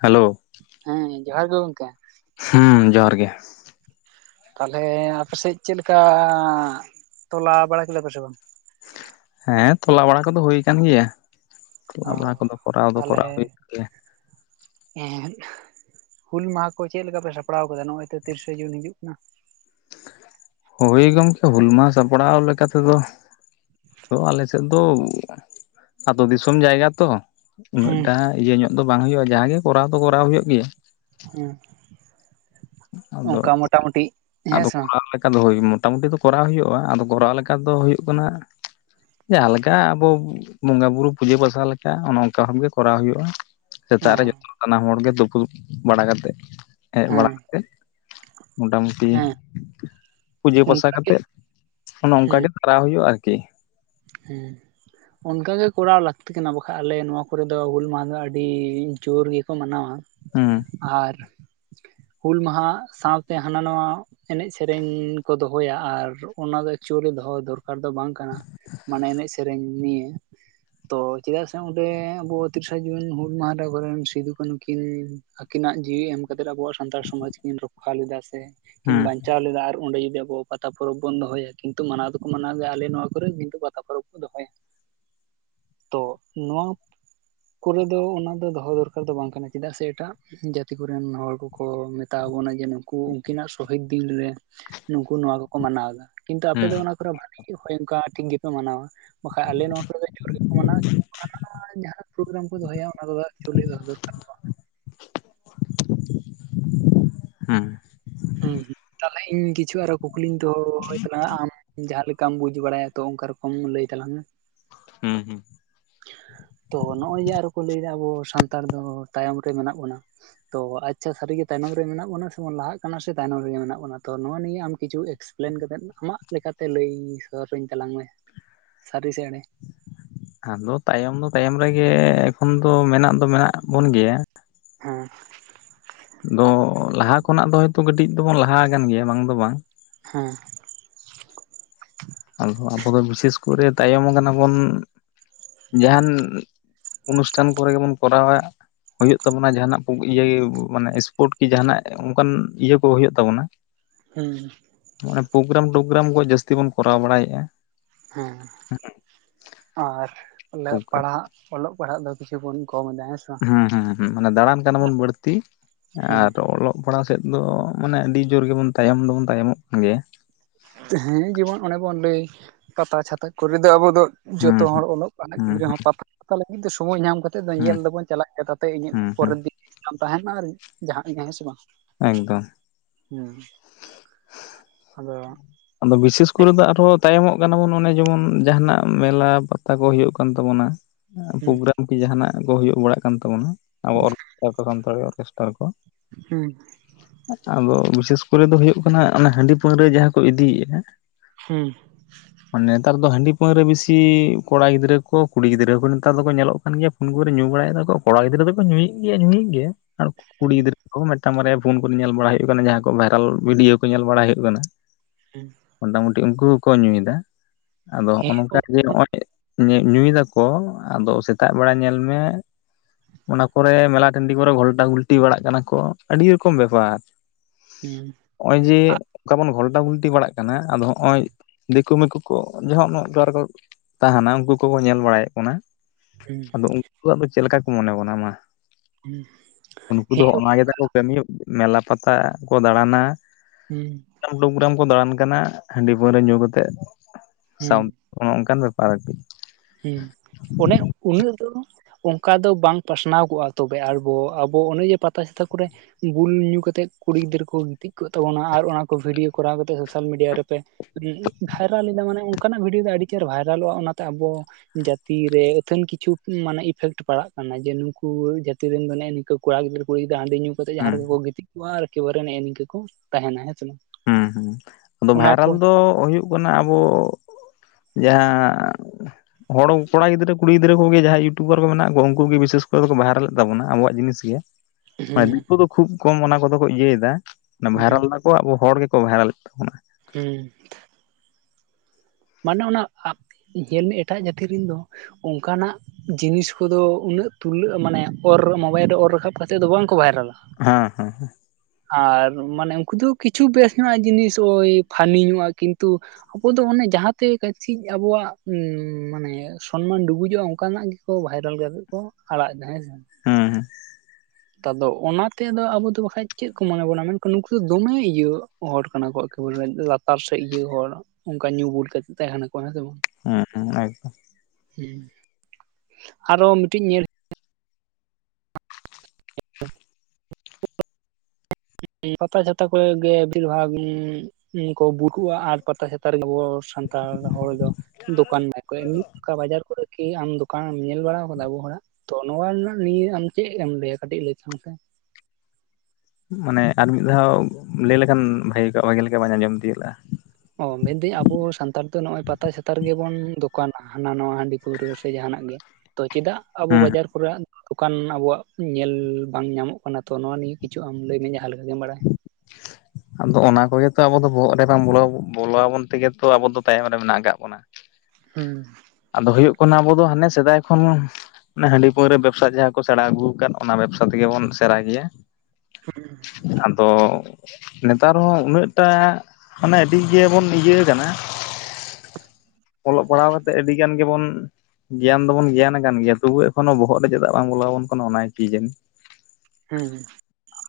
Hello ᱦᱮᱸ ᱡᱚᱦᱟᱸᱨ ᱜᱮ ᱜᱚᱝᱠᱮ ᱦᱮᱸ ᱡᱚᱦᱟᱸᱨ ᱜᱮ ᱛᱟᱦᱚᱞᱮ ᱟᱯᱮ ᱥᱮᱫ ᱪᱮᱫ ᱞᱮᱠᱟ ᱛᱚᱞᱟ ᱵᱟᱲᱟ ᱠᱮᱫᱟ ᱯᱮ ᱥᱮ ᱵᱟᱝ? ᱦᱮᱸ ᱛᱚᱞᱟ ᱵᱟᱲᱟ ᱠᱚᱫᱚ ᱦᱩᱭ ᱟᱠᱟᱱ ᱜᱮᱭᱟ ᱛᱚᱞᱟ ᱚ ᱵᱟᱲᱟ ᱠᱚᱫᱚ ᱠᱚᱨᱟᱣ ᱫᱚ ᱛᱟᱦᱚᱞᱮ ᱠᱚᱨᱟᱣ ᱦᱩᱭ ᱮᱭᱟ ᱦᱩᱞ ᱢᱟᱦᱟ ᱠᱚ ᱪᱮᱫ ᱞᱮᱠᱟ ᱯᱮ ᱥᱟᱯᱲᱟᱣ ᱟᱠᱟᱫᱟ? ᱱᱚᱜᱚᱭ ᱛᱚ ᱛᱤᱨᱤᱥᱮ ᱡᱩᱱ ᱦᱤᱡᱩᱜ ᱠᱟᱱᱟ᱾ ᱦᱳᱭ ᱜᱚᱢᱠᱮ ᱦᱩᱞ ᱢᱟᱦᱟ ᱥᱟᱯᱲᱟᱣ ᱞᱮᱠᱟ ᱛᱮ ᱫᱚ ᱛᱚ ᱟᱞᱮ ᱥᱮᱫ ᱫᱚ ᱟᱹᱛᱩ ᱫᱤᱥᱚᱢ ᱡᱟᱭᱜᱟ ᱛᱚ᱾ ᱦᱮᱸ ᱩᱱᱟᱹᱜᱴᱟ ᱤᱭᱟᱹ ᱧᱚᱜ ᱫᱚ ᱵᱟᱝ ᱦᱩᱭᱩᱜᱼᱟ ᱡᱟᱦᱟᱸ ᱜᱮ ᱠᱚᱨᱟᱣ ᱫᱚ ᱠᱚᱨᱟᱣ ᱦᱩᱭᱩᱜ ᱜᱮᱭᱟ᱾ ᱦᱮᱸ᱾ ᱟᱫᱚ ᱚᱱᱠᱟ ᱢᱚᱴᱟᱢᱩᱴᱤ ᱦᱮᱸ ᱟᱫᱚ ᱥᱮ ᱵᱟᱝ ᱠᱚᱨᱟᱣ ᱞᱮᱠᱟ ᱫᱚ ᱦᱩᱭ ᱢᱚᱴᱟᱢᱩᱴᱤ ᱫᱚ ᱠᱚᱨᱟᱣ ᱦᱩᱭᱩᱜᱼᱟ ᱟᱫᱚ ᱠᱚᱨᱟᱣ ᱞᱮᱠᱟ ᱫᱚ ᱦᱩᱭᱩᱜ ᱠᱟᱱᱟ ᱡᱟᱦᱟᱸ ᱞᱮᱠᱟ ᱟᱵᱚ ᱵᱚᱸᱜᱟ ᱵᱩᱨᱩ ᱯᱩᱡᱟᱹ ᱯᱟᱥᱟ ᱞᱮᱠᱟ ᱚᱱᱮ ᱚᱱᱠᱟ ᱵᱷᱟᱵᱽ ᱜᱮ ᱠᱚᱨᱟᱣ ᱦᱩᱭᱩᱜᱼᱟ᱾ ᱚ ᱥᱮᱛᱟᱜ ᱨᱮ ᱡᱚᱛᱚ ᱥᱟᱱᱟᱢ ᱦᱚᱲ ᱜᱮ ᱛᱩᱯᱩ ᱵᱟᱲᱟ ᱠᱟᱛᱮ ᱦᱮᱡ ᱵᱟᱲᱟ ᱦᱮᱸ ᱢᱳᱴᱟᱢᱩᱴᱤ ᱟᱨ ᱦᱮᱸ ᱠᱤ ᱯᱩᱡᱟᱹ ᱯᱟᱥᱟ ᱚᱱᱠᱟᱜᱮ ᱠᱟᱛᱮᱜ ᱚᱱᱮ ᱚᱱᱠᱟ ᱦᱮᱸ ᱜᱮ ᱠᱚᱨᱟᱣ ᱦᱩᱭᱩᱜᱼᱟ ᱟᱨᱠᱤ ᱦᱮᱸ᱾ ᱚᱱᱠᱟ ᱜᱮ ᱠᱚᱨᱟᱣ ᱞᱟᱹᱠᱛᱤ ᱠᱟᱱᱟ ᱵᱟᱠᱷᱟᱱ ᱟᱞᱮ ᱱᱚᱣᱟ ᱠᱚ ᱨᱮ ᱫᱚ ᱦᱩᱞ ᱢᱟᱦᱟ ᱫᱚ ᱟᱹᱰᱤ ᱡᱳᱨ ᱜᱮ ᱠᱚ ᱢᱟᱱᱟᱣᱟ᱾ ᱦᱮᱸ᱾ ᱟᱨ ᱦᱩᱞ ᱢᱟᱦᱟ ᱥᱟᱶᱛᱮ ᱦᱟᱱᱟ ᱱᱟᱣᱟ ᱮᱱᱮᱡ ᱥᱮᱨᱮᱧ ᱠᱚ ᱫᱚᱦᱚᱭᱟ ᱟᱨ ᱚᱱᱟ ᱫᱚ ᱮᱠᱪᱩᱭᱮᱞᱤ ᱫᱚᱦᱚ ᱫᱚᱨᱠᱟᱨ ᱫᱚ ᱵᱟᱝ ᱠᱟᱱᱟ᱾ ᱢᱟᱱᱮ ᱮᱱᱮᱡ ᱥᱮᱨᱮᱧ ᱱᱤᱭᱟᱹ ᱛᱚ ᱪᱮᱫᱟᱜ ᱥᱮ ᱚᱸᱰᱮ ᱟᱵᱚ ᱛᱤᱨᱤᱥᱮ ᱡᱩᱱ ᱦᱩᱞ ᱢᱟᱦᱟ ᱨᱮ ᱟᱵᱚ ᱨᱮᱱ ᱥᱤᱫᱩ ᱠᱟᱹᱱᱩ ᱠᱤᱱ ᱟᱹᱠᱤᱱᱟᱜ ᱡᱤᱣᱤ ᱮᱢ ᱠᱟᱛᱮ ᱟᱵᱚᱣᱟᱜ ᱥᱟᱱᱛᱟᱲ ᱥᱚᱢᱟᱡᱽ ᱠᱤᱱ ᱨᱚᱠᱠᱷᱟ ᱞᱮᱫᱟ ᱥᱮ ᱠᱤᱱ ᱦᱩᱸ ᱵᱟᱧᱪᱟᱣ ᱞᱮᱫᱟ ᱟᱨ ᱚᱸᱰᱮ ᱡᱩᱫᱤ ᱟᱵᱚ ᱯᱟᱛᱟ ᱯᱚᱨᱚᱵᱽ ᱵᱚᱱ ᱫᱚᱦᱚᱭᱟ ᱠᱤᱱᱛᱩ ᱢᱟᱱᱟᱣ ᱫᱚ ᱠᱚ ᱢᱟᱱᱟᱣ ᱜᱮᱭᱟ ᱟᱞᱮ ᱱᱚᱣᱟ ᱠᱚ ᱨᱮ ᱠᱤᱱᱛᱩ ᱯᱟᱛᱟ ᱯᱚᱨᱚᱵᱽ ᱠᱚ ᱫᱚᱦᱚᱭᱟ᱾ ᱛᱚ ᱱᱚᱣᱟ ᱠᱚᱨᱮ ᱫᱚ ᱚᱱᱟ ᱫᱚ ᱫᱚᱦᱚ ᱫᱚᱨᱠᱟᱨ ᱫᱚ ᱵᱟᱝ ᱠᱟᱱᱟ ᱪᱮᱫᱟᱜ ᱥᱮ ᱮᱴᱟᱜ ᱡᱟᱹᱛᱤ ᱠᱚᱨᱮᱱ ᱦᱚᱲ ᱠᱚᱠᱚ ᱢᱮᱛᱟ ᱵᱚᱱᱟ ᱡᱮ ᱱᱩᱠᱩ ᱩᱱᱠᱤᱱᱟᱜ ᱥᱩᱦᱤᱫ ᱫᱤᱱ ᱨᱮ ᱱᱩᱠᱩ ᱱᱚᱣᱟ ᱠᱚᱠᱚ ᱢᱟᱱᱟᱣ ᱮᱫᱟ, ᱠᱤᱱᱛᱩ ᱟᱯᱮ ᱦᱩᱸ ᱫᱚ ᱚᱱᱟ ᱠᱚᱨᱮ ᱵᱷᱟᱜᱮ ᱜᱮ ᱦᱩᱭ ᱚᱱᱠᱟ ᱴᱷᱤᱠ ᱜᱮᱯᱮ ᱢᱟᱱᱟᱣᱟ᱾ ᱵᱟᱠᱷᱟᱡ ᱟᱞᱮ ᱱᱚᱣᱟ ᱠᱚᱨᱮ ᱫᱚ ᱡᱳᱨ ᱜᱮᱠᱚ ᱢᱟᱱᱟᱣᱟ [unintelligible] ᱡᱟᱦᱟᱸ ᱯᱨᱳᱜᱨᱟᱢ ᱠᱚ ᱫᱚᱦᱚᱭᱟ ᱚᱱᱟ ᱠᱚᱫᱚ ᱮᱠᱪᱩᱭᱮᱞᱤ ᱫᱚᱦᱚ ᱫᱚᱨᱠᱟᱨ ᱵᱟᱝ ᱠᱟᱱᱟ᱾ ᱦᱮᱸ᱾ ᱦᱮᱸ ᱛᱟᱦᱚᱞᱮ ᱤᱧ ᱠᱤᱪᱷᱩ ᱟᱨᱦᱚ ᱠᱩᱠᱞᱤᱧ ᱫᱚᱦᱚᱭ ᱛᱟᱞᱟᱝᱟ ᱟᱢ ᱡᱟᱦᱟᱸ ᱞᱮᱠ ᱞᱮᱠᱟᱢ ᱵᱩᱡᱽ ᱵᱟᱲᱟᱭᱟ ᱛᱚ ᱚᱱᱠᱟ ᱨᱚᱠᱚᱢ ᱞᱟᱹᱭ ᱛᱟᱞᱟᱝ ᱢᱮ᱾ ᱦᱮᱸ ᱦᱮᱸ᱾ ᱛᱚ ᱱᱚᱜᱼᱚᱭ ᱡᱮ ᱟᱨᱚ ᱠᱚ ᱞᱟᱹᱭᱮᱫᱟ ᱟᱵᱚ ᱥᱟᱱᱛᱟᱲ ᱫᱚ ᱛᱟᱭᱚᱢ ᱨᱮ ᱢᱮᱱᱟᱜ ᱵᱚᱱᱟ᱾ ᱛᱚ ᱟᱪᱪᱷᱟ ᱥᱟᱹᱨᱤ ᱛᱟᱭᱱᱚᱢ ᱨᱮ ᱢᱮᱱᱟᱜ ᱵᱚᱱᱟ ᱥᱮᱵᱚᱱ ᱞᱟᱦᱟᱜ ᱥᱮ ᱛᱟᱭᱱᱚᱢ ᱨᱮᱜᱮ ᱢᱮᱱᱟᱜ ᱵᱚᱱᱟ ᱛᱚ ᱱᱚᱣᱟ ᱱᱤᱭᱮ ᱟᱢ ᱠᱤᱪᱷᱩ ᱮᱠᱥᱯᱞᱮᱱ ᱠᱟ ᱠᱟᱛᱮᱫ ᱟᱢᱟᱜ ᱞᱮᱠᱟᱛᱮ ᱞᱟᱹᱭ ᱥᱚᱫᱚᱨ ᱤᱧ ᱛᱟᱞᱟᱝ ᱢᱮ ᱥᱟᱹᱨᱤ ᱥᱮ ᱮᱲᱮ ᱟᱫᱚ ᱛᱟᱭᱚᱢ ᱫᱚ ᱛᱟᱭᱚᱢ ᱨᱮᱜᱮ ᱮᱠᱷᱚᱱ ᱫᱚ ᱢᱮᱱᱟᱜ ᱫᱚ ᱢᱮᱱᱟᱜ ᱵᱚᱱ ᱜᱮᱭᱟ, ᱦᱮᱸ ᱟᱫᱚ ᱞᱟᱦᱟ ᱠᱷᱚᱱᱟᱜ ᱫᱚ ᱦᱚᱭᱛᱚ ᱠᱟᱹᱴᱤᱡ ᱫᱚᱵᱚᱱ ᱞᱟᱦᱟ ᱟᱠᱟᱱ ᱜᱮᱭᱟ ᱵᱟᱝ ᱫᱚ ᱵᱟᱝ, ᱦᱮᱸ ᱟᱫᱚ ᱟᱵᱚ ᱫᱚ ᱵᱤᱥᱮᱥ ᱠᱚᱨᱮ ᱛᱟᱭᱚᱢ ᱠᱟᱱᱟ ᱵᱚᱱ ᱡᱟᱦᱟᱱ ᱚᱱᱩᱥᱴᱷᱟᱱ ᱠᱚᱨᱮ ᱜᱮᱵᱚᱱ ᱠᱚᱨᱟᱣᱟ᱾ ᱦᱳᱭᱳᱜ ᱛᱟᱵᱚᱱᱟ ᱡᱟᱦᱟᱱᱟᱜ ᱤᱭᱟᱹ ᱢᱟᱱᱮ ᱮᱥᱯᱳᱨᱴ ᱠᱤ ᱡᱟᱦᱟᱱᱟᱜ ᱚᱱᱠᱟᱱ ᱤᱭᱟᱹ ᱠᱚ ᱦᱳᱭᱳᱜ ᱛᱟᱵᱚᱱᱟ᱾ ᱦᱮᱸ᱾ ᱢᱟᱱᱮ ᱯᱨᱳᱜᱨᱟᱢ ᱴᱳᱜᱨᱟᱢ ᱠᱚ ᱡᱟᱹᱥᱛᱤ ᱵᱚᱱ ᱠᱚᱨᱟᱣ ᱵᱟᱲᱟᱭᱮᱫᱼᱟ᱾ ᱦᱮᱸ ᱟᱨ ᱟᱹᱞᱟᱹᱜ ᱯᱨᱳᱜᱨᱟᱢ ᱯᱟᱲᱦᱟᱜ ᱚᱞᱚᱜ ᱯᱟᱲᱦᱟᱜ ᱫᱚ ᱠᱤᱪᱷᱩ ᱵᱚᱱ ᱠᱚᱢ ᱮᱫᱟ ᱦᱮᱸᱥᱮ? ᱦᱮᱸ ᱦᱚᱸ ᱦᱚᱸ ᱢᱟᱱᱮ ᱫᱟᱬᱟᱱ ᱠᱟᱱᱟ ᱵᱚᱱ ᱵᱟᱹᱲᱛᱤ ᱦᱮᱸ ᱟᱨ ᱚᱞᱚᱜ ᱯᱟᱲᱦᱟᱣ ᱥᱮᱫ ᱫᱚ ᱢᱟᱱᱮ ᱟᱹᱰᱤ ᱡᱳᱨ ᱜᱮᱵᱚᱱ ᱛᱟᱭᱚᱢ ᱫᱚᱵᱚᱱ ᱛᱟᱭᱚᱢᱚᱜ ᱠᱟᱱ ᱜᱮᱭᱟ᱾ ᱦᱮᱸ ᱡᱮᱢᱚᱱ ᱚᱱᱮ ᱵᱚᱱ ᱞᱟᱹᱭ ᱯᱟᱛᱟ ᱪᱷᱟᱛᱟ ᱠᱚᱨᱮ ᱫᱚ ᱟᱵᱚ ᱫᱚ ᱦᱩᱸ ᱡᱚᱛᱚ ᱦᱩᱸ ᱦᱚᱲ ᱚᱞᱚᱜ ᱯᱟᱲᱦᱟᱜ ᱦᱩᱸ ᱜᱤᱫᱽᱨᱟᱹ ᱦᱚᱸ ᱯᱟᱛᱟ ᱚᱠᱟ ᱞᱟᱹᱜᱤᱫ ᱛᱮ ᱥᱚᱢᱳᱭ ᱧᱟᱢ ᱠᱟᱛᱮ ᱫᱚ ᱦᱩᱸ ᱧᱮᱞ ᱫᱚᱵᱚᱱ ᱪᱟᱞᱟᱜ ᱜᱮᱭᱟ ᱛᱟᱛᱮ ᱤᱧᱟᱹᱜ ᱦᱩᱸ ᱦᱩᱸ ᱯᱚᱨᱮᱨ ᱫᱤᱱ ᱛᱟᱦᱮᱱᱟ ᱟᱨ ᱡᱟᱦᱟᱸ ᱜᱮ ᱦᱮᱸ ᱥᱮ ᱵᱟᱝ? ᱮᱠᱫᱚᱢ ᱦᱩᱸ ᱟᱫᱚ, ᱟᱫᱚ ᱵᱤᱥᱮᱥ ᱠᱚᱨᱮ ᱫᱚ ᱟᱨᱦᱚ ᱛᱟᱭᱚᱢᱚᱜ ᱠᱟᱱᱟ ᱵᱚᱱ ᱚᱱᱮ ᱡᱮᱢᱚᱱ ᱡᱟᱦᱟᱱᱟᱜ ᱢᱮᱞᱟ ᱯᱟᱛᱟ ᱠᱚ ᱦᱳᱭᱳᱜ ᱠᱟᱱ ᱛᱟᱵᱚᱱᱟ ᱦᱩᱸ ᱯᱳᱜᱨᱟ ᱩᱱᱠᱩ ᱡᱟᱸᱦᱟᱱᱟᱜ ᱠᱚ ᱦᱳᱭᱳᱜ ᱵᱟᱲᱟᱜ ᱠᱟᱱ ᱛᱟᱵᱚᱱᱟ ᱟᱵᱚ ᱚᱨᱠᱮᱥᱴᱟᱨ ᱠᱚ ᱥᱟᱱᱛᱟᱲᱤ ᱚᱨᱠᱮᱥᱴᱟᱨ ᱠᱚ᱾ ᱦᱮᱸ ᱟᱫᱚ ᱵᱤᱥᱮᱥ ᱠᱚᱨᱮ ᱫᱚ ᱦᱳᱭᱳᱜ ᱠᱟᱱᱟ ᱦᱟᱺᱰᱤ ᱯᱟᱹᱣᱨᱟᱹ ᱡᱟᱦᱟᱸ ᱠᱚ ᱤᱫᱤᱭᱮᱫᱼᱟ, ᱦᱮᱸ ᱱᱮᱛᱟᱨ ᱫᱚ ᱦᱟᱺᱰᱤ ᱯᱟᱹᱣᱨᱟᱹ ᱵᱤᱥᱤ ᱠᱚᱲᱟ ᱜᱤᱫᱽᱨᱟᱹ ᱠᱚ ᱠᱩᱲᱤ ᱜᱤᱫᱽᱨᱟᱹ ᱦᱚᱠᱚ ᱱᱮᱛᱟᱨ ᱫᱚᱠᱚ ᱧᱮᱞᱚᱜ ᱠᱟᱱ ᱜᱮᱭᱟ᱾ [unintelligible] ᱨᱮ ᱧᱩ ᱵᱟᱲᱟᱭᱮᱫᱟᱠᱚ ᱠᱚᱲᱟ ᱜᱤᱫᱽᱨᱟᱹ ᱫᱚᱠᱚ ᱧᱩᱭᱮᱫ ᱜᱮᱭᱟ ᱧᱩᱭᱮᱫ ᱜᱮᱭ᱾ ᱟᱨ ᱦᱩᱸ ᱠᱩᱲᱤ ᱜᱤᱫᱽᱨᱟᱹ ᱠᱚᱦᱚᱸ ᱢᱤᱫᱴᱟᱝ ᱵᱟᱨᱭᱟ ᱯᱷᱳᱱ ᱠᱚᱨᱮ ᱧᱮᱞ ᱵᱟᱲᱟ ᱦᱳᱭᱳᱜ ᱠᱟᱱᱟ ᱡᱟᱦᱟᱸ ᱠᱚ ᱵᱷᱟᱭᱨᱟᱞ ᱵᱷᱤᱰᱭᱳ ᱠᱚ ᱧᱮᱞ ᱵᱟᱲᱟ ᱦᱳᱭᱳᱜ ᱠᱟᱱᱟ, ᱦᱮᱸ ᱢᱚᱴᱟᱢᱩᱴᱤ ᱩᱱᱠᱩ ᱦᱚᱸᱠᱚ ᱧᱩᱭᱮᱫᱟ, ᱟᱫᱚ ᱱᱚᱜᱼᱚ ᱦᱮᱸ ᱱᱚᱝᱠᱟ ᱡᱮ ᱱᱚᱜᱼᱚᱭ ᱧᱮᱜ ᱧᱩᱭ ᱫᱟᱠᱚ ᱟᱫᱚ ᱥᱮᱛᱟᱜ ᱵᱮᱲᱟ ᱧᱮᱞ ᱢᱮ, ᱚᱱᱟ ᱠᱚᱨᱮ ᱢᱮᱞᱟ ᱴᱟᱺᱰᱤ ᱠᱚᱨᱮ ᱜᱷᱚᱞᱴᱟ ᱜᱷᱩᱞᱴᱤ ᱵᱟᱲᱟᱜ ᱠᱟᱱᱟ ᱠᱚ ᱟᱹᱰᱤ ᱨᱚᱠᱚᱢ ᱵᱮᱯᱟᱨ᱾ ᱦᱮᱸ ᱦᱚᱸᱜᱼᱚᱭ ᱡᱮ ᱚᱠᱟᱵᱚᱱ ᱜᱷᱚᱞᱴᱟ ᱜᱷᱩᱞ ᱴᱤ ᱵᱟᱲᱟᱜ ᱠᱟᱱᱟ ᱟᱫᱚ ᱦᱚᱸᱜᱼᱚᱭ ᱫᱮᱠᱳ ᱢᱮᱠᱳ ᱠᱚ ᱡᱚᱸᱦᱚᱜ [inaudible] ᱛᱟᱦᱟᱱᱟ ᱩᱱᱠᱩ ᱠᱚᱠᱚ ᱧᱮᱞ ᱵᱟᱲᱟᱭᱮᱫ ᱵᱚᱱᱟ᱾ ᱚᱸᱻ ᱟᱫᱚ ᱩᱱᱠᱩᱣᱟᱜ ᱫᱚ ᱪᱮᱫ ᱞᱮᱠᱟ ᱠᱚ ᱢᱚᱱᱮ ᱵᱚᱱᱟ ᱢᱟᱦ ᱩᱱᱠᱩ ᱫᱚ ᱦᱮᱸ ᱦᱚᱜᱼᱱᱟ ᱜᱮ ᱛᱟᱠᱚ ᱠᱟᱹᱢᱤ [unintelligible] ᱢᱮᱞᱟ ᱯᱟᱛᱟ ᱠᱚ ᱫᱟᱬᱟᱱᱟ ᱾ ᱦᱩᱸ ᱾ [unintelligible] ᱠᱚ ᱫᱟᱬᱟᱱ ᱠᱟᱱᱟ ᱦᱟᱺᱰᱤ ᱯᱟᱹᱣᱨᱟᱹ ᱧᱩ ᱠᱟᱛᱮᱫ ᱥᱟᱶᱼᱼ ᱦᱩᱸ ᱚᱱᱮ ᱚᱱᱠᱟᱱ ᱵᱮᱯᱟᱨ ᱟᱨᱠᱤ ᱾ ᱦᱩᱸ ᱚᱱᱮ ᱩᱱᱟᱹᱜ ᱫᱚ ᱼᱼ ᱚᱝᱠᱟ ᱫᱚ ᱵᱟᱝ ᱯᱟᱥᱱᱟᱣ ᱠᱚᱜᱼᱟ ᱛᱚᱵᱮ, ᱟᱨᱵᱚ ᱟᱵᱚ ᱚᱱᱮ ᱡᱮ ᱯᱟᱛᱟ ᱪᱷᱟᱛᱟ ᱠᱚᱨᱮ ᱼᱼ ᱵᱩᱞ ᱧᱩ ᱠᱟᱛᱮᱫ ᱠᱩᱲᱤ ᱜᱤᱫᱽᱨᱟᱹ ᱠᱚ ᱜᱤᱛᱤᱡ ᱠᱚᱜ ᱛᱟᱵᱚᱱᱟ ᱟᱨ ᱚᱱᱟᱠᱚ ᱵᱷᱤᱰᱭᱳ ᱠᱚᱨᱟᱣ ᱠᱟᱛᱮ ᱥᱳᱥᱟᱞ ᱢᱤᱰᱤᱭᱟ ᱨᱮᱼᱼ ᱵᱷᱟᱭᱨᱟᱞ ᱮᱫᱟ ᱢᱟᱱᱮ ᱚᱱᱠᱟᱱᱟᱜ ᱵᱷᱤᱰᱭᱳ ᱫᱚ ᱟᱹᱰᱤ ᱪᱮᱦᱨᱟ ᱵᱷᱟᱭᱨᱟᱞᱚᱜᱼᱟ ᱚᱱᱟᱛᱮ ᱟᱵᱚ ᱼᱼ ᱡᱟᱹᱛᱤ ᱨᱮ ᱟᱹᱛᱷᱟᱹᱱ ᱠᱤᱪᱷᱩ ᱢᱟᱱᱮ ᱤᱯᱷᱮᱠᱴ ᱯᱟᱲᱟᱜ ᱠᱟᱱᱟ ᱡᱮ ᱱᱩᱠᱩ ᱼᱼ ᱛᱤ ᱨᱮᱱ ᱫᱚ ᱱᱮᱜᱼᱮ ᱱᱤᱝᱠᱟᱹ ᱠᱚᱲᱟ ᱜᱤᱫᱽᱨᱟᱹ ᱠᱩᱲᱤ ᱜᱤᱫᱽᱨᱟᱹ ᱦᱟᱹᱰᱤ ᱧᱩ ᱼᱼ ᱠᱟᱛᱮᱫ ᱡᱟᱦᱟᱸ ᱦᱩᱸ ᱨᱮᱜᱮ ᱠᱚ ᱜᱤᱛᱤᱡ ᱠᱚᱜᱼᱟ ᱮᱠᱮᱵᱟᱨᱮ ᱱᱮᱜᱼᱮ ᱱᱤᱝᱠᱟᱹ ᱠᱚ ᱛᱟᱦᱮᱱᱟ ᱦᱮᱸ ᱥᱮ ᱵᱟᱝ᱾ ᱦᱩᱸ ᱦᱩᱸ ᱟᱫᱚ ᱚᱱᱟ ᱠᱚ ᱵᱷᱟᱭᱨᱟᱞ ᱫᱚ ᱦᱩᱭᱩᱜ ᱠᱟᱱᱟ ᱟᱵᱚ ᱼᱼ ᱡᱟᱦᱟᱸᱻ ᱦᱚᱲ ᱠᱚᱲᱟ ᱜᱤᱫᱽᱨᱟᱹ ᱠᱩᱲᱤ ᱜᱤᱫᱽᱨᱟᱹ ᱠᱚ ᱜᱮ ᱡᱟᱦᱟᱸᱭ ᱤᱭᱩᱴᱩᱵᱟᱨ ᱠᱚ ᱢᱮᱱᱟᱜ ᱠᱚ ᱩᱱᱠᱩ ᱜᱮ ᱵᱤᱥᱮᱥ ᱠᱚᱨᱮ ᱫᱚ ᱠᱚ ᱵᱷᱟᱭᱨᱟᱞᱮᱫ ᱛᱟᱵᱚᱱᱟ ᱟᱵᱚᱣᱟᱜ ᱡᱤᱱᱤᱥ᱾ ᱦᱩᱸ ᱫᱤᱠᱩ ᱫᱚ ᱠᱷᱩᱵ ᱠᱚᱢ ᱚᱱᱟ ᱠᱚ ᱫᱚ ᱠᱚ ᱤᱭᱟᱹᱭ ᱮᱫᱟ ᱦᱩᱸ ᱵᱷᱟᱭᱨᱟᱞ ᱫᱟᱠᱚ ᱟᱵᱚ ᱼᱼ ᱦᱚᱲ ᱜᱮ ᱠᱚ ᱵᱷᱟᱭᱨᱟᱞᱮᱫ ᱛᱟᱵᱚᱱᱟ᱾ ᱦᱩᱸᱻ ᱢᱟᱱᱮ ᱚᱱᱟ [unintelligible] ᱧᱮᱞ ᱢᱮ ᱮᱴᱟᱜ ᱡᱟᱹᱛ ᱨᱤᱱ ᱫᱚ ᱚᱱᱠᱟᱱᱟᱜ ᱡᱤᱱᱤᱥ ᱠᱚᱫᱚ ᱩᱱᱟᱹᱜ ᱛᱩᱞᱟᱹ ᱢᱟᱱᱮ ᱚᱨ ᱢᱳᱵᱟᱭᱤᱞ ᱨᱮ ᱚᱨ ᱨᱟᱠᱟᱵ ᱠᱟᱛᱮᱫ ᱫᱚ ᱵᱟᱝ ᱠᱚ ᱵᱷᱟᱭᱨᱟᱞᱟ ᱾ ᱦᱮᱸ ᱦᱮᱸ ᱦᱮᱸ ᱾ ᱟᱨ ᱢᱟᱱᱮ ᱩᱱᱠᱩ ᱫᱚ ᱠᱤᱪᱷᱩ ᱵᱮᱥ ᱧᱚᱜᱼᱟᱜ ᱡᱤᱱᱤᱥ ᱳᱭ ᱯᱷᱟᱱᱤ ᱧᱚᱜᱼᱟᱜ ᱠᱤᱱᱛᱩ ᱼᱼ ᱟᱵᱚ ᱫᱚ ᱚᱱᱮ ᱡᱟᱦᱟᱸᱼᱼ ᱛᱮ ᱠᱟᱹᱪᱷᱤᱡ ᱟᱵᱚᱣᱟᱜ ᱢᱟᱱᱮ ᱥᱚᱱᱢᱟᱱ ᱰᱩᱵᱩᱡᱚᱜᱼᱟ ᱚᱱᱠᱟᱱᱟᱜ ᱜᱮ ᱠᱚ ᱵᱷᱟᱭᱨᱟᱞ ᱠᱟᱛᱮᱫ ᱠᱚ ᱼᱼ ᱟᱲᱟᱜ ᱫᱟ ᱦᱮᱸ ᱥᱮ᱾ ᱦᱩᱸ ᱦᱩᱸ ᱾ ᱱᱮᱛᱟᱨ ᱫᱚ ᱚᱱᱟ ᱛᱮᱫᱚ ᱟᱵᱚ ᱵᱟᱠᱷᱟᱡ ᱪᱮᱫ ᱠᱚ ᱢᱟᱜᱟᱣ ᱵᱚᱱᱟ ᱢᱮᱱᱠᱷᱟᱱ ᱱᱩᱠᱩ ᱫᱚ ᱫᱚᱢᱮ ᱤᱭᱟᱹ᱾ ᱦᱚᱲ ᱠᱟᱱᱟ ᱠᱚ ᱮᱠᱮᱵᱚᱞᱮ ᱞᱟᱛᱟᱨ ᱥᱮᱫ ᱤᱭᱟᱹ ᱦᱚᱲ ᱚᱱᱠᱟ ᱧᱩ ᱵᱩᱞ ᱠᱟᱛᱮᱜ ᱛᱟᱦᱮᱱᱟᱠᱚ ᱦᱮᱸ ᱥᱮ ᱵᱟᱝ? ᱦᱮᱸ ᱦᱮᱸ ᱮᱠᱫᱚᱢ ᱾ ᱦᱩᱸ ᱟᱨᱚ ᱢᱤᱫᱴᱤᱡ ᱧᱮᱞ ᱼᱼ [inaudible] [unintelligible] ᱯᱟᱛᱟ ᱪᱷᱟᱛᱟ ᱠᱚ ᱜᱮ ᱵᱤᱨ ᱵᱷᱟᱜᱽ ᱼᱼ ᱠᱚ ᱵᱩᱨ ᱠᱩᱜᱼᱟ ᱟᱨ ᱯᱟᱛᱟ ᱪᱷᱟᱛᱟ ᱨᱮᱜᱮ ᱟᱵᱚ ᱥᱟᱱᱛᱟᱲ ᱦᱚᱲ ᱫᱚ ᱫᱚᱠᱟᱱ ᱫᱟᱠᱚ ᱮᱢᱱᱤ ᱱᱚᱱᱠᱟ ᱵᱟᱡᱟᱨ ᱠᱚᱨᱮ ᱠᱤ ᱟᱢ ᱫᱚᱼᱼ ᱠᱟᱱᱮᱢ ᱧᱮᱞ ᱵᱟᱲᱟ ᱟᱠᱟᱫᱟ ᱟᱵᱚ ᱦᱚᱲᱟᱜ ᱛᱚ ᱱᱚᱣᱟ ᱨᱮᱱᱟᱜ ᱱᱤᱭᱮ ᱟᱢ ᱪᱮᱫ ᱮᱢ ᱞᱟᱹᱭᱟ ᱠᱟᱹᱴᱤᱡ ᱞᱟᱹᱭ ᱛᱟᱞᱟᱝ ᱢᱮᱥᱮ? ᱢᱟᱱᱮ ᱟᱨ ᱢᱤᱫ ᱫᱷᱟᱣ ᱞᱟᱹᱭ ᱞᱮᱠᱷᱟᱱ ᱵᱷᱟᱜᱮ ᱠᱚᱜ-ᱟ ᱵᱷᱟᱜᱮ ᱞᱮᱠᱟ ᱵᱟᱹᱧ ᱟᱸᱡᱚᱢ ᱛᱤᱭᱳᱹᱜ ᱞᱮᱫᱼᱟ ᱾ ᱢᱮᱱᱫᱟᱹᱧ ᱟᱵᱚ ᱥᱟᱱᱛᱟᱲ ᱫᱚ ᱱᱚᱜᱼᱚᱭ ᱯᱟᱛᱟ ᱪᱷᱟᱛᱟ ᱨᱮ ᱜᱮᱵᱚᱱ ᱫᱚᱠᱟᱱᱟ ᱦᱟᱱᱟ ᱱᱟᱣᱟ ᱦᱟᱺᱰᱤ ᱯᱟᱹᱣᱨᱟᱹ ᱥᱮ ᱡᱟᱦᱟᱱᱟᱜ ᱜᱮ᱾ ᱛᱚ ᱪᱮᱫᱟᱜ ᱟᱵᱚ ᱦᱩᱸ ᱵᱟᱡᱟᱨ ᱼᱼ ᱠᱚᱨᱮ ᱫᱚᱠᱟᱱ ᱟᱵᱚᱣᱟᱜ ᱧᱮᱞ ᱵᱟᱝ ᱧᱟᱢᱚᱜ ᱠᱟᱱᱟ ᱛᱚ ᱱᱚᱣᱟ ᱱᱤᱭᱮ ᱠᱤᱪᱷᱩ ᱟᱢ ᱞᱟᱹᱭ ᱢᱮ᱾ ᱡᱟᱦᱟᱸ ᱞᱮᱠᱟ ᱜᱮᱢ ᱵᱟᱲᱟᱭ᱾ [inaudible] ᱟᱢᱫᱚ ᱚᱱᱟ ᱠᱚ ᱜᱮᱛᱚ ᱟᱵᱚ ᱵᱚᱦᱚᱜ ᱨᱮ ᱵᱟᱝ ᱵᱚᱞᱚᱣᱟᱵᱚᱱ ᱛᱮᱜᱮ ᱛᱚ ᱟᱵᱚ ᱛᱟᱭᱚᱢ ᱨᱮ ᱢᱮᱱᱟᱜ ᱟᱠᱟᱫ ᱵᱚᱱᱟ ᱾ ᱦᱩᱸ ᱾ ᱟᱫᱚ ᱦᱩᱭᱩᱜ ᱠᱟᱱᱟ ᱟᱵᱚ ᱫᱚ ᱦᱟᱱᱮ ᱥᱮᱫᱟᱭ ᱠᱷᱚᱱ ᱼᱼ ᱦᱟᱺᱰᱤ ᱯᱟᱹᱣᱨᱟᱹ ᱵᱮᱵᱽᱥᱟ ᱡᱟᱦᱟᱸ ᱠᱚ ᱥᱮᱬᱟ ᱟᱹᱜᱩ ᱟᱠᱟᱫ ᱚᱱᱟ ᱵᱮᱵᱽᱥᱟ ᱛᱮ ᱜᱮᱵᱚᱱ ᱥᱮᱨᱟ ᱜᱮᱭᱟ᱾ ᱟᱫᱚ ᱼᱼ ᱱᱮᱛᱟᱨ ᱦᱚᱸ ᱩᱱᱟᱹᱜ ᱴᱟ ᱢᱟᱱᱮ ᱟᱹᱰᱤ ᱜᱮ ᱵᱚᱱ ᱤᱭᱟᱹ ᱠᱟᱱᱟ᱾ ᱚᱞᱚᱜ ᱯᱟᱲᱦᱟᱣ ᱠᱟᱛᱮᱫ ᱟᱹᱰᱤᱜᱟᱱ ᱜᱮ ᱵᱚᱱ ᱼᱼ ᱜᱮᱭᱟᱱ ᱫᱚᱵᱚᱱ ᱜᱮᱭᱟᱱ ᱟᱠᱟᱱ ᱜᱮᱭᱟ ᱾ ᱛᱚᱵᱩ ᱮᱠᱷᱚᱱᱚ ᱵᱚᱦᱚᱜ ᱨᱮ ᱪᱮᱫᱟᱜ ᱵᱟᱝ ᱵᱚᱞᱚ ᱟᱵᱚᱱ ᱠᱟᱱᱟ ᱚᱱᱟ ᱠᱤ ᱡᱟᱹᱱᱤ? ᱦᱮᱸᱻ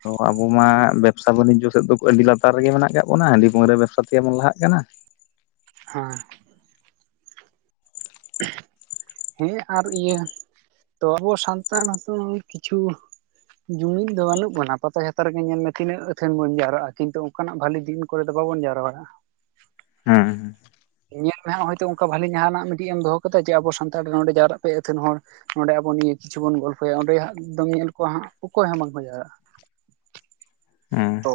ᱛᱚ ᱟᱵᱚ ᱢᱟ ᱵᱮᱵᱽᱥᱟ ᱵᱟᱱᱤᱡᱽᱡᱚ ᱥᱮᱫ ᱫᱚ ᱟᱹᱰᱤ ᱞᱟᱛᱟᱨ ᱨᱮᱜᱮ ᱢᱮᱱᱟᱜ ᱟᱠᱟᱫ ᱵᱚᱱᱟ ᱦᱟᱺᱰᱤ ᱯᱟᱹᱣᱨᱟᱹ ᱵᱮᱵᱽᱥᱟ ᱛᱮ ᱜᱮᱵᱚᱱ ᱞᱟᱦᱟᱜ ᱠᱟᱱᱟ᱾ ᱦᱚᱸ ᱾ ᱦᱤᱧ ᱟᱨ ᱤᱭᱟᱹ ᱛᱚ ᱟᱵᱚ ᱥᱟᱱᱛᱟᱲ ᱦᱚᱸᱛᱚ ᱠᱤᱪᱷᱩ ᱡᱩᱢᱤᱫ ᱫᱚ ᱵᱟᱹᱱᱩᱜ ᱵᱚᱱᱟ ᱯᱟᱛᱟ ᱪᱷᱟᱛᱟ ᱨᱮᱜᱮ ᱧᱮᱞ ᱢᱮ ᱛᱤᱱᱟᱹᱜ ᱟᱹᱛᱷᱟᱹᱱ ᱵᱚᱱ ᱡᱟᱣᱨᱟᱜᱼᱟ ᱠᱤᱱᱛᱩ ᱚᱱᱠᱟᱱᱟᱜ ᱵᱷᱟᱞᱤ ᱫᱤᱱ ᱠᱚᱨᱮ ᱫᱚ ᱵᱟᱵᱚᱱ ᱡᱟᱣᱨᱟᱜᱼᱟ᱾ ᱦᱩᱸ ᱧᱮᱞ ᱢᱮ ᱦᱟᱸᱜ ᱦᱚᱭᱛᱚ ᱚᱱᱠᱟ ᱵᱷᱟᱞᱤ ᱡᱟᱦᱟᱱᱟᱜ ᱢᱤᱫᱴᱤᱡ ᱮᱢ ᱫᱚᱦᱚ ᱠᱟᱫᱟ ᱡᱮ ᱟᱵᱚ ᱥᱟᱱᱛᱟᱲ ᱨᱮ ᱱᱚᱰᱮ ᱡᱟᱣᱨᱟᱜ ᱯᱮ ᱟᱹᱛᱟᱹᱱ ᱦᱚᱲ᱾ ᱚᱸᱰᱮ ᱟᱵᱚ ᱱᱤᱭᱟᱹ ᱠᱤᱪᱷᱩ ᱵᱚᱱ ᱜᱚᱞᱯᱚᱭᱟ ᱚᱸᱰᱮ ᱫᱚᱢ ᱧᱮᱞ ᱠᱚᱣᱟ ᱦᱟᱸᱜ ᱚᱠᱚᱭ ᱦᱚᱸ‌ ᱵᱟᱝᱠᱚ ᱡᱟᱣᱨᱟᱜᱼᱟ᱾ ᱦᱮᱸ ᱛᱚ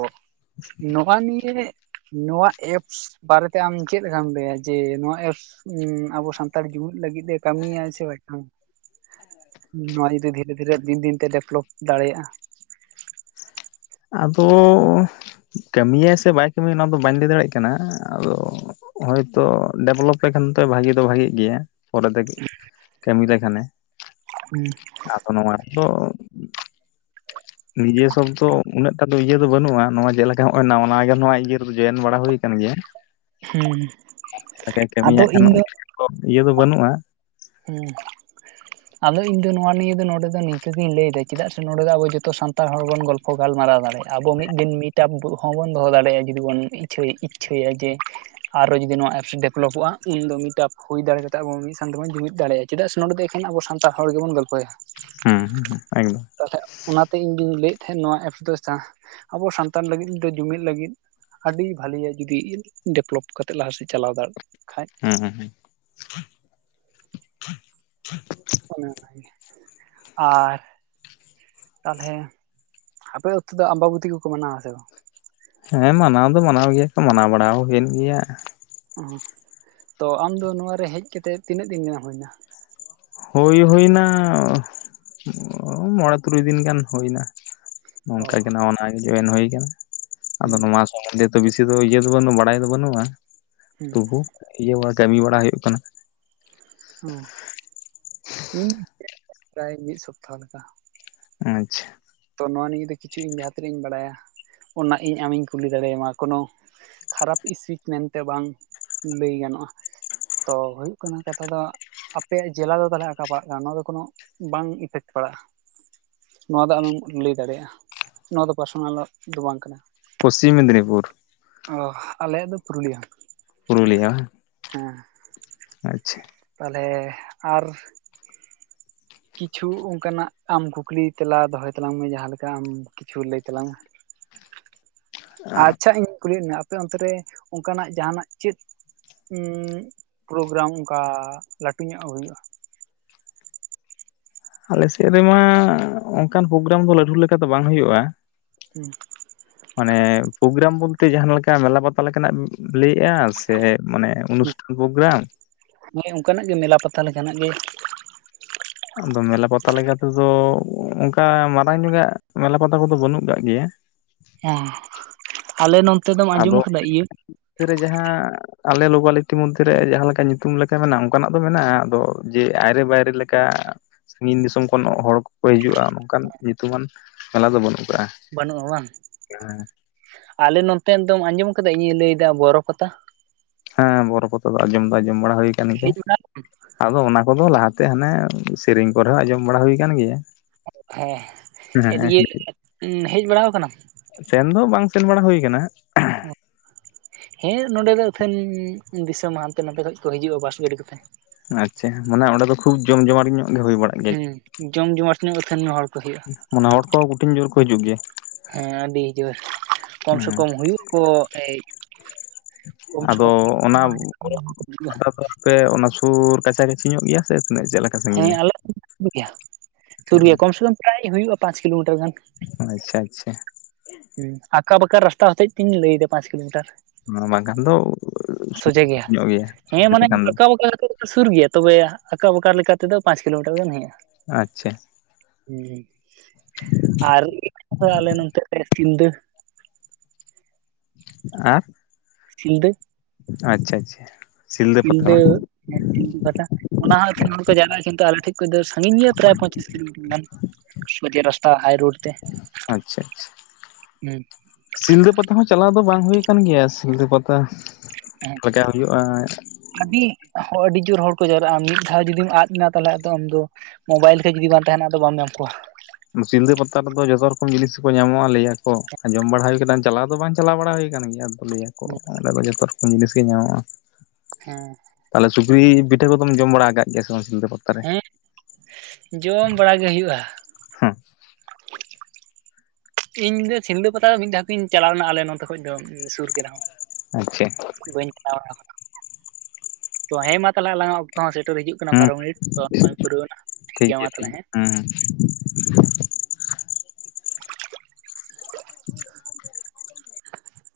ᱱᱚᱣᱟ ᱱᱤᱭᱮ ᱱᱚᱣᱟ ᱮᱯᱥ ᱵᱟᱨᱮᱛᱮ ᱟᱢ ᱪᱮᱫ ᱞᱮᱠᱟᱢ ᱞᱟᱹᱭᱟ ᱡᱮ ᱱᱚᱣᱟ ᱮᱯᱥ ᱦᱩᱸ ᱟᱵᱚ ᱥᱟᱱᱛᱟᱲ ᱡᱩᱢᱤᱫ ᱞᱟᱹᱜᱤᱫ ᱮ ᱠᱟᱹᱢᱤᱭᱟ ᱥᱮ ᱵᱟᱝ? ᱱᱚᱣᱟ ᱡᱩᱫᱤ ᱫᱷᱤᱨᱮ ᱫᱷᱤᱨᱮ ᱫᱤᱱ ᱫᱤᱱᱛᱮ ᱰᱮᱵᱷᱞᱚᱯ ᱫᱟᱲᱮᱭᱟᱜᱼᱟ ᱟᱫᱚ ᱠᱟᱹᱢᱤᱟᱭ ᱥᱮ ᱵᱟᱭ ᱠᱟᱹᱢᱤᱭᱟ ᱚᱱᱟ ᱫᱚ ᱵᱟᱹᱧ ᱞᱟᱹᱭ ᱫᱟᱲᱮᱭᱟᱜ ᱠᱟᱱᱟ ᱟᱫᱚ ᱦᱳᱭᱛᱳ ᱰᱮᱵᱷᱞᱚᱯ ᱞᱮᱠᱷᱟᱱ ᱫᱚ ᱵᱷᱟᱜᱮ ᱫᱚ ᱵᱷᱟᱜᱮᱜ ᱜᱮᱭᱟ ᱯᱚᱨᱮ ᱛᱮ ᱠᱟᱹᱢᱤ ᱞᱮᱠᱷᱟᱱᱮ [unintelligible] ᱟᱫᱚ ᱱᱚᱣᱟ ᱨᱮᱫᱚ ᱱᱤᱡᱮᱥ ᱥᱚᱵ ᱫᱚ ᱩᱱᱟᱹᱜ ᱴᱟ ᱫᱚ ᱤᱭᱟᱹ ᱫᱚ ᱵᱟᱹᱱᱩᱜᱼᱟ ᱱᱚᱣᱟ ᱪᱮᱫᱞᱮᱠᱟ ᱱᱚᱜᱼᱚᱭ ᱱᱟᱣᱟ ᱱᱟᱣᱟᱜᱮ ᱱᱚᱣᱟ ᱤᱭᱟᱹ ᱡᱚᱭᱮᱱ ᱵᱟᱲᱟ ᱦᱩᱭ ᱠᱟᱱ ᱜᱮᱭᱟ ᱦᱩᱸ ᱟᱫᱚ ᱠᱟᱹᱢᱤᱭᱟᱜ ᱠᱷᱟᱱ ᱤᱧ ᱤᱭᱟᱹ ᱫᱚ ᱵᱟᱹᱱᱩᱜᱼᱟ ᱦᱮᱸ ᱟᱫᱚ ᱤᱧ ᱫᱚ ᱱᱚᱣᱟ ᱱᱤᱭᱟᱹ ᱫᱚ ᱱᱚᱰᱮ ᱫᱚ ᱱᱤᱝᱠᱟᱹᱜᱤᱧ ᱞᱟᱹᱭ ᱮᱫᱟ ᱪᱮᱫᱟᱜ ᱥᱮ ᱱᱚᱰᱮ ᱫᱚ ᱟᱵᱚ ᱡᱚᱛᱚ ᱥᱟᱱ ᱛᱟᱲ ᱦᱚᱲ ᱵᱚᱱ ᱜᱚᱞᱯᱷᱚ ᱜᱟᱞᱢᱟᱨᱟᱣ ᱫᱟᱲᱮᱭᱟᱜᱼᱟ ᱟᱵᱚ ᱢᱤᱫ ᱫᱤᱱ ᱢᱤᱫᱴᱟ ᱦᱚᱸᱵᱚᱱ ᱫᱚᱦᱚ ᱫᱟᱲᱮᱭᱟᱜᱼᱟ ᱡᱩᱫᱤ ᱵᱚᱱ ᱪᱟᱹᱭ ᱤᱪᱪᱷᱟᱹᱭᱟ ᱡᱮ, ᱟᱨᱚ ᱡᱩᱫᱤ ᱱᱚᱣᱟ ᱮᱯᱥ ᱰᱮᱵᱽᱞᱚᱯᱚᱜᱼᱟ ᱩᱱᱫᱚ ᱢᱤᱫᱴᱟᱯ ᱦᱩᱭ ᱫᱟᱲᱮ ᱠᱟᱛᱮᱵᱚ ᱢᱤᱫ ᱥᱟᱶ ᱛᱟᱵᱚᱱ ᱡᱩᱢᱤᱫ ᱫᱟᱲᱮᱭᱟᱜᱼᱟ ᱪᱮᱫᱟᱜ ᱥᱮ ᱱᱚᱸᱰᱮ ᱫᱚ ᱮᱠᱷᱟᱱ ᱟᱵᱚ ᱥᱟᱱᱛᱟᱲ ᱦᱚᱲ ᱜᱮᱵᱚᱱ ᱜᱚᱞᱯᱷᱚᱭᱟ ᱦᱮᱸ ᱦᱮᱸ ᱦᱮᱸ ᱮᱠᱫᱚᱢ ᱛᱟᱦᱚᱞᱮ ᱚᱱᱟᱛᱮ ᱤᱧ ᱫᱚᱧ ᱞᱟᱹᱭᱮᱫ ᱛᱟᱦᱮᱸᱫ ᱱᱚᱣᱟ ᱮᱯᱥ ᱫᱚ ᱡᱟᱦᱟᱸ ᱟᱵᱚ ᱥᱟᱱᱛᱟᱲ ᱞᱟᱹᱜᱤᱫ ᱫᱚ ᱡᱩᱢᱤᱫ ᱞᱟᱹᱜᱤᱫ ᱟᱹᱰᱤ ᱵᱷᱟᱹᱞᱤᱭᱟ ᱡᱩᱫᱤ ᱰᱮᱵᱷᱞᱚᱯ ᱠᱟᱛᱮᱫ ᱞᱟᱦᱟ ᱥᱮᱫ ᱪᱟᱞᱟᱣ ᱫᱟᱲᱮᱜ ᱠᱷᱟᱱᱡ ᱦᱮᱸ ᱦᱮᱸ ᱦᱮᱸ [unintelligible] ᱟᱨ ᱛᱟᱦᱚᱞᱮ ᱟᱯᱮ ᱟᱛᱩ ᱫᱚ ᱟᱢᱵᱟᱵᱚᱛᱤ ᱠᱚᱠᱚ ᱢᱟᱱᱟᱣᱟ ᱥᱮ ᱵᱟᱝ ᱦᱮᱸ ᱢᱟᱱᱟᱣ ᱫᱚ ᱢᱟᱱᱟᱣ ᱜᱮᱭᱟ ᱠᱚ ᱢᱟᱱᱟᱣ ᱵᱟᱲᱟ ᱦᱩᱭᱮᱱ ᱜᱮᱭᱟ ᱛᱚ ᱟᱢ ᱫᱚ ᱱᱚᱣᱟ ᱨᱮ ᱦᱮᱡ ᱠᱟᱛᱮᱫ ᱛᱤᱱᱟᱹᱜ ᱫᱤᱱ ᱜᱟᱱᱮᱢ ᱦᱩᱭ ᱱᱟ ᱦᱩᱭ ᱦᱩᱭᱱᱟ ᱢᱚᱬᱮ ᱛᱩᱨᱩᱭ ᱫᱤᱱ ᱜᱟᱱ ᱦᱩᱭ ᱱᱟ ᱚ ᱱᱚᱝᱠᱟ ᱜᱮ ᱱᱟᱣᱟ ᱱᱟᱣᱟ ᱜᱮ ᱡᱚᱭᱮᱱ ᱦᱩᱭ ᱟᱠᱟᱱᱟ ᱟᱫᱚ ᱦᱩᱸ ᱱᱚᱣᱟ [unintelligible] ᱵᱮᱥᱤ ᱫᱚ ᱤᱭᱟᱹ ᱫᱚ ᱵᱟᱹᱱᱩᱜ-ᱟ ᱵᱟᱲᱟᱭ ᱫᱚ ᱵᱟᱹᱱᱩᱜᱼᱟ ᱦᱩᱸ ᱛᱚᱵᱩ ᱤᱭᱟᱹ ᱵᱟ ᱠᱟᱹᱢᱤ ᱵᱟᱲᱟ ᱦᱩᱭᱩᱜ ᱠᱟᱱᱟ [unintelligible] ᱤᱧ ᱯᱨᱟᱭ ᱢᱤᱫ ᱥᱚᱯᱛᱟᱦᱚ ᱞᱮᱠᱟ ᱟᱪᱪᱷᱟ ᱛᱚ ᱱᱚᱣᱟ ᱱᱤᱭᱮ ᱫᱚ ᱠᱤᱪᱷᱩ ᱤᱧ ᱡᱟᱦᱟᱸ ᱛᱤᱱᱟᱹᱜ ᱤᱧ ᱵᱟᱲᱟᱭᱟ ᱚᱱᱟ ᱤᱧ ᱟᱢᱤᱧ ᱠᱩᱞᱤ ᱫᱟᱲᱮᱭᱟᱢᱟ ᱠᱳᱱᱳ ᱠᱷᱟᱨᱟᱯ ᱤᱥᱤᱪ ᱢᱮᱱᱛᱮ ᱵᱟᱝ ᱞᱟᱹᱭ ᱜᱟᱱᱚᱜᱼᱟ ᱛᱚ ᱦᱩᱭᱩᱜ ᱠᱟᱱᱟ ᱠᱟᱛᱷᱟ ᱫᱚ ᱟᱯᱮᱭᱟᱜ ᱡᱮᱞᱟ ᱫᱚ ᱛᱟᱦᱚᱞᱮ ᱟᱠᱟ ᱯᱟᱲᱟᱜ ᱠᱟᱱᱟ ᱱᱚᱣᱟ ᱫᱚ ᱠᱳᱱᱚ ᱵᱟᱝ ᱤᱯᱷᱮᱠᱴ ᱯᱟᱲᱟᱜᱼᱟ ᱱᱚᱣᱟ ᱫᱚ ᱟᱢᱮᱢ ᱞᱟᱹᱭ ᱫᱟᱲᱮᱭᱟᱜᱼᱟ ᱱᱚᱣᱟ ᱫᱚ ᱯᱟᱨᱥᱚᱱᱟᱞ ᱫᱚ ᱵᱟᱝ ᱠᱟᱱᱟ ᱯᱚᱥᱪᱤᱢ ᱢᱮᱫᱽᱱᱤᱯᱩᱨ ᱚ ᱟᱞᱮᱭᱟᱜ ᱫᱚ ᱯᱩᱨᱩᱞᱤᱭᱟᱹ ᱯᱩᱨᱩᱞᱤᱭᱟ ᱦᱮᱸ ᱟᱪᱪᱷᱟ ᱛᱟᱞᱦᱮ ᱟᱨ ᱠᱤᱪᱷᱩ ᱚᱱᱠᱟᱱᱟᱜ ᱟᱢ ᱠᱩᱠᱞᱤ ᱛᱮᱞᱟ ᱫᱚᱦᱚᱭ ᱛᱟᱞᱟᱝ ᱢᱮ ᱡᱟᱦᱟᱸ ᱞᱮᱠᱟ ᱟᱢ ᱠᱤᱪᱷᱩ ᱞᱟᱹᱭ ᱛᱟᱞᱟᱝ ᱢᱮ ᱟᱪᱪᱷᱟ ᱤᱧ ᱠᱩᱞᱤᱭᱮᱫ ᱢᱮᱭᱟ ᱟᱯᱮ ᱚᱱᱛᱮ ᱨᱮ ᱚᱱᱠᱟᱱᱟᱜ ᱡᱟᱦᱟᱱᱟᱜ ᱪᱮᱫ ᱯᱨᱳᱜᱨᱟᱢ ᱚᱱᱠᱟ ᱞᱟᱹᱴᱩ ᱧᱚᱜ ᱦᱩᱭᱩᱜᱼᱟ ᱟᱞᱮᱥᱮᱜ ᱨᱮᱢᱟ ᱚᱝᱠᱟᱱ ᱯᱳᱜᱨᱟᱢ ᱫᱚ ᱞᱟᱹᱴᱩ ᱞᱮᱠᱟ ᱫᱚ ᱵᱟᱝ ᱦᱩᱭᱩᱜᱼᱟ᱾ ᱦᱩᱸ ᱢᱟᱱᱮ ᱯᱳᱜᱨᱟᱢ ᱵᱚᱞᱛᱮ ᱡᱟᱦᱟᱸ ᱞᱮᱠᱟ ᱢᱮᱞᱟ ᱵᱟᱛᱟᱞ ᱞᱮᱠᱟᱱᱟᱜ ᱞᱟᱹᱭᱮᱜᱼᱟ ᱥᱮ ᱢᱟᱱᱮ ᱩᱱᱩᱥ ᱵᱳᱜᱽᱨᱟᱢ ᱦᱮᱸ ᱚᱝᱠᱟᱱᱟᱜ ᱜᱮ ᱢᱮᱞᱟ ᱯᱟᱛᱟ ᱞᱮᱠᱟᱱᱟᱜ ᱜᱮ᱾ ᱟᱫᱚ ᱢᱮᱞᱟ ᱯᱟᱛᱟ ᱞᱮᱠᱟ ᱛᱮᱫᱚ ᱚᱝᱠᱟ ᱢᱟᱨᱟᱝ ᱧᱚᱜᱼᱟᱜ ᱢᱮᱞᱟ ᱯᱟᱛᱟ ᱠᱚᱫᱚ ᱵᱟᱹᱱᱩᱜ ᱠᱟᱜ ᱜᱮᱭᱟ᱾ ᱦᱮᱸ ᱟᱞᱮ ᱱᱚᱱᱚᱛᱮ ᱫᱚᱢ ᱟᱫᱚ ᱟᱸᱡᱚᱢ ᱟᱠᱟᱫᱟ ᱤᱭᱟᱹ ᱨᱮ ᱡᱟᱦᱟᱸ ᱟᱞᱮ ᱞᱳᱠᱟᱞᱤᱴᱤ ᱢᱚᱫᱽᱫᱷᱮᱨᱮ ᱡᱟᱦᱟᱸ ᱞᱮᱠᱟ ᱧᱩᱛᱩᱢ ᱞᱮᱠᱟ ᱢᱮᱱᱟᱜᱼᱟ ᱚᱝᱠᱟᱱᱟᱜ ᱫᱚ ᱢᱮᱱᱟᱜᱼᱟ ᱟᱫᱚ ᱡᱮ ᱟᱭᱨᱮ ᱵᱟᱭᱨᱮ ᱞᱮᱠᱟ ᱥᱟᱺᱜᱤᱧ ᱫᱤᱥᱚᱢ ᱠᱷᱚᱱ ᱦᱚᱲ ᱠᱚᱠᱚ ᱦᱤᱡᱩᱜᱼᱟ ᱱᱚᱝᱠᱟᱱ ᱧᱩᱛᱩᱢᱟᱱ ᱢᱮᱞᱟ ᱫᱚ ᱵᱟᱹᱱᱩᱜ ᱠᱟᱜᱼᱟ᱾ ᱵᱟᱹᱱᱩᱜᱼᱟ ᱵᱟᱝ ᱟᱞᱮ ᱱᱚᱛᱮ ᱫᱚᱢ ᱟᱸᱡᱚᱢ ᱠᱟᱫᱟ ᱤᱧᱤᱧ ᱞᱟᱹᱭᱫᱟ ᱵᱚᱨᱚ ᱯᱟᱛᱟ? ᱦᱮᱸ ᱵᱚᱨᱚ ᱯᱟᱛᱟ ᱫᱚ ᱟᱸᱡᱚᱢ ᱫᱚ ᱟᱸᱡᱚᱢ ᱵᱟᱲᱟ ᱦᱳᱭ ᱠᱟᱱ ᱜᱮᱭᱟ᱾ ᱦᱮᱡ ᱵᱟᱲᱟ ᱟᱫᱚ ᱚᱱᱟ ᱠᱚᱫᱚ ᱞᱟᱦᱟᱛᱮ ᱦᱟᱱᱮ ᱥᱮᱨᱮᱧ ᱠᱚᱨᱮ ᱦᱚᱸ ᱟᱸᱡᱚᱢ ᱵᱟᱲᱟ ᱦᱩᱭ ᱟᱠᱟᱱ ᱜᱮᱭᱟ᱾ ᱦᱮᱸ ᱟᱨ ᱤᱭᱟᱹ ᱦᱮᱡ ᱵᱟᱲᱟᱣ ᱠᱟᱱᱟᱢ? ᱥᱮᱱ ᱫᱚ ᱵᱟᱝ ᱥᱮᱱ ᱵᱟᱲᱟ ᱦᱩᱭ ᱠᱟᱱᱟ᱾ ᱚ ᱦᱮᱸ ᱱᱚᱸᱰᱮ ᱫᱚ ᱟᱹᱛᱷᱟᱹᱱ ᱫᱤᱥᱚᱢ ᱦᱟᱱᱛᱮ ᱱᱟᱛᱮ ᱠᱷᱚᱡ ᱠᱚ ᱦᱤᱡᱩᱜᱼᱟ ᱵᱟᱥ ᱜᱟᱹᱰᱤ ᱠᱚᱛᱮ᱾ ᱟᱪᱪᱷᱟ ᱢᱟᱱᱮ ᱚᱸᱰᱮ ᱠᱷᱩᱵ ᱡᱚᱢ ᱡᱚᱢᱟᱴ ᱧᱚᱜ ᱜᱮ ᱦᱩᱭ ᱵᱟᱲᱟᱜ ᱦᱩᱸ ᱜᱮᱭᱟ ᱡᱚᱢ ᱡᱚᱢᱟᱴ ᱛᱤᱱᱟᱹᱜ ᱟᱹᱛᱷᱟᱹᱱ ᱦᱚᱲ ᱠᱚ ᱦᱳᱭᱩᱜᱼᱟ᱾ ᱢᱟᱱᱮ ᱦᱚᱲ ᱠᱚ ᱠᱩᱴᱷᱤᱱ ᱡᱳᱨ ᱠᱚ ᱦᱤᱡᱩᱜ ᱜᱮᱭᱟ? ᱦᱮᱸ ᱟᱹᱰᱤ ᱡᱳᱨ ᱠᱚᱢ ᱥᱮ ᱦᱮᱸ ᱠᱚᱢ ᱦᱩᱭᱩᱜ ᱠᱚ ᱮᱭ ᱠᱚᱢ ᱥᱮ ᱟᱫᱚ ᱠᱚᱢ [unintelligible] ᱯᱮ ᱚᱱᱟ ᱥᱩᱨ ᱠᱟᱪᱷᱟ ᱠᱟᱪᱷᱤ ᱧᱚᱜ ᱜᱮᱭᱟ ᱥᱮ ᱛᱤᱱᱟᱹᱜ ᱪᱮᱜ ᱞᱮ ᱦᱮᱸ ᱟᱞᱮ ᱫᱚ ᱥᱩᱨ ᱜᱮᱭᱟ ᱥᱩᱨ ᱜᱮᱭᱟ ᱠᱚᱢ ᱥᱮ ᱠᱚᱢ ᱯᱨᱟᱭ ᱦᱩᱭᱩᱜᱼᱟ ᱯᱟᱸᱪ ᱠᱤᱞᱳᱢᱤᱴᱟᱨ ᱜᱟᱱ᱾ ᱟᱪᱪᱷᱟ ᱟᱪᱪᱷᱟ ᱦᱮᱸ ᱟᱠᱟ ᱵᱟᱠᱟ ᱨᱟᱥᱛᱟ ᱦᱚᱛᱮᱡ ᱛᱤᱧ ᱞᱟᱹᱭᱮᱫᱟ ᱯᱟᱸᱪ ᱠᱤᱞᱳᱢᱤᱴᱟᱨ᱾ ᱵᱟᱝᱠᱷᱟᱱ ᱫᱚ ᱥᱚᱡᱷᱮ ᱜᱮᱭᱟ ᱦᱮᱸ ᱢᱟᱱᱮ ᱞᱮᱠᱷᱟᱱ ᱫᱚ ᱚᱠᱟ ᱵᱟᱠᱟ ᱠᱟ ᱨᱮᱫᱚ ᱥᱩᱨ ᱜᱮᱭᱟ ᱛᱚᱵᱮ ᱟᱠᱟ ᱵᱟᱠᱟ ᱞᱮᱠᱟᱛᱮᱫᱚ ᱯᱟᱸᱪ ᱠᱤᱞᱳᱢᱤᱴᱟᱨ ᱜᱟᱱ ᱦᱩᱭᱩᱜᱼᱟ᱾ ᱟᱪᱪᱷᱟ ᱦᱮᱸ ᱟᱨ [unintelligible] ᱟᱞᱮ ᱱᱚᱛᱮ ᱨᱮ ᱥᱤᱞᱫᱟᱹ ᱟᱸ ᱥᱤᱞᱫᱟᱹ ᱟᱪᱪᱷᱟ ᱟᱪᱪᱷᱟ ᱯᱟᱛᱟ ᱥᱤᱞᱫᱟᱹ ᱵᱟᱝ ᱦᱮᱸ ᱥᱤᱞᱫᱟᱹ ᱯᱟᱴᱟ ᱚᱱᱟ ᱦᱚᱸ ᱮᱠᱷᱟᱱ ᱦᱚᱲ ᱠᱚ ᱡᱟᱣᱨᱟᱜᱼᱟ ᱠᱤᱱᱛᱩ ᱟᱞᱮ ᱴᱷᱮᱡ ᱠᱟᱹᱡ ᱫᱚ ᱥᱟᱺᱜᱤᱧ ᱜᱮᱭᱟ ᱯᱨᱟᱭ ᱯᱚᱸᱪᱤᱥ ᱠᱤᱞᱳᱢᱤᱴᱟᱨ ᱜᱟᱱ ᱥᱚᱡᱷᱮ ᱨᱟᱥᱛᱟ ᱦᱟᱭ ᱨᱳᱰ ᱛᱮ᱾ ᱟᱪᱪᱷᱟ ᱦᱩᱸ ᱥᱤᱞᱫᱟᱹ ᱯᱟᱛᱟ ᱦᱚᱸ ᱪᱟᱞᱟᱣ ᱫᱚ ᱵᱟᱝ ᱦᱩᱭ ᱟᱠᱟᱱ ᱜᱮᱭᱟ ᱥᱤᱞᱫᱟᱹ ᱯᱟᱛᱟ ᱦᱮᱸ ᱞᱮᱠᱟ ᱦᱩᱭᱩᱜᱼᱟ᱾ ᱟᱹᱰᱤ ᱟᱹᱰᱤ ᱡᱳᱨ ᱦᱚᱲ ᱠᱚ ᱡᱟᱣᱨᱟᱜᱼᱟ, ᱢᱤᱫ ᱫᱷᱟᱣ ᱡᱩᱫᱤᱢ ᱟᱫ ᱮᱱᱟ ᱛᱟᱞᱦᱮ ᱟᱫᱚ ᱟᱢ ᱫᱚ ᱢᱳᱵᱟᱭᱤᱞ ᱠᱚ ᱡᱩᱫᱤ ᱵᱟᱝ ᱛᱟᱦᱮᱱᱟ ᱟᱫᱚ ᱵᱟᱢ ᱧᱟᱢ ᱠᱚᱣᱟ᱾ ᱥᱤᱞᱫᱟᱹ ᱯᱟᱛᱟ ᱨᱮᱫᱚ ᱡᱚᱛᱚ ᱨᱚᱠᱚᱢ ᱡᱤᱱᱤᱥ ᱠᱚ ᱧᱟᱢᱚᱜᱼᱟ ᱞᱟᱹᱭ ᱟᱠᱚ ᱟᱸ ᱡᱚᱢ ᱵᱟᱲᱟ ᱦᱩᱭ ᱟᱠᱟᱱᱟ ᱪᱟᱞᱟᱣ ᱫᱚ ᱵᱟᱝ ᱪᱟᱞᱟᱣ ᱵᱟᱲᱟ ᱦᱩᱭᱠᱟᱱ ᱜᱮᱭᱟ ᱟᱫᱚ ᱞᱟᱹᱭᱟᱠᱚ ᱚᱸᱰᱮ ᱫᱚ ᱡᱚᱛᱚ ᱨᱚᱠᱚᱢ ᱡᱤᱱᱤᱥ ᱜᱮ ᱧᱟᱢᱚᱜᱼᱟ᱾ ᱦᱮᱸ ᱛᱟᱞᱮ ᱥᱩᱠᱨᱤ ᱯᱤᱴᱷᱟᱹ ᱠᱚᱫᱚᱢ ᱡᱚᱢ ᱵᱟᱲᱟ ᱟᱠᱟᱜ ᱜᱮᱭᱟ ᱥᱮ ᱵᱟᱝᱟ ᱥᱤᱞᱫᱟᱹ ᱯᱟᱛ ᱦᱮᱸ ᱡᱚᱢ ᱵᱟᱲᱟᱜ ᱜᱮ ᱦᱩᱭᱩᱜᱼᱟ᱾ ᱦᱩᱸ ᱤᱧ ᱫᱚ ᱥᱤᱞᱫᱟᱹ ᱯᱟᱛᱟ ᱫᱚ ᱢᱤᱫ ᱫᱷᱟᱣ ᱜᱤᱧ ᱪᱟᱞᱟᱣ ᱞᱮᱱᱟ ᱟᱞᱮ ᱱᱚᱛᱮ ᱠᱷᱚᱡ ᱫᱚ ᱥᱩᱨ ᱜᱮ ᱨᱮᱦᱚᱸ᱾ ᱟᱪᱪᱷᱟ ᱵᱟᱹᱧ ᱪᱟᱞᱟᱣ ᱵᱟᱲᱟ ᱠᱟᱱᱟ ᱛᱚ ᱦᱮᱸ ᱢᱟ ᱛᱟᱞᱦᱮ ᱟᱞᱟᱝᱟᱜ ᱚ ᱛᱚᱦᱚᱸ ᱥᱮᱴᱮᱨ ᱦᱤᱡᱩᱜ ᱠᱟᱱᱟ ᱦᱮᱸ ᱵᱟᱨᱚ ᱢᱤᱱᱤᱴ ᱛᱚ ᱦᱚᱸᱜᱼᱚᱭ ᱯᱩᱨᱟᱹᱣ ᱮᱱᱟ ᱴᱷᱤᱠ ᱜᱮᱭᱟ ᱢᱟ ᱛᱟᱞᱦᱮ ᱦᱮᱸ᱾ [unintelligible] [unintelligible]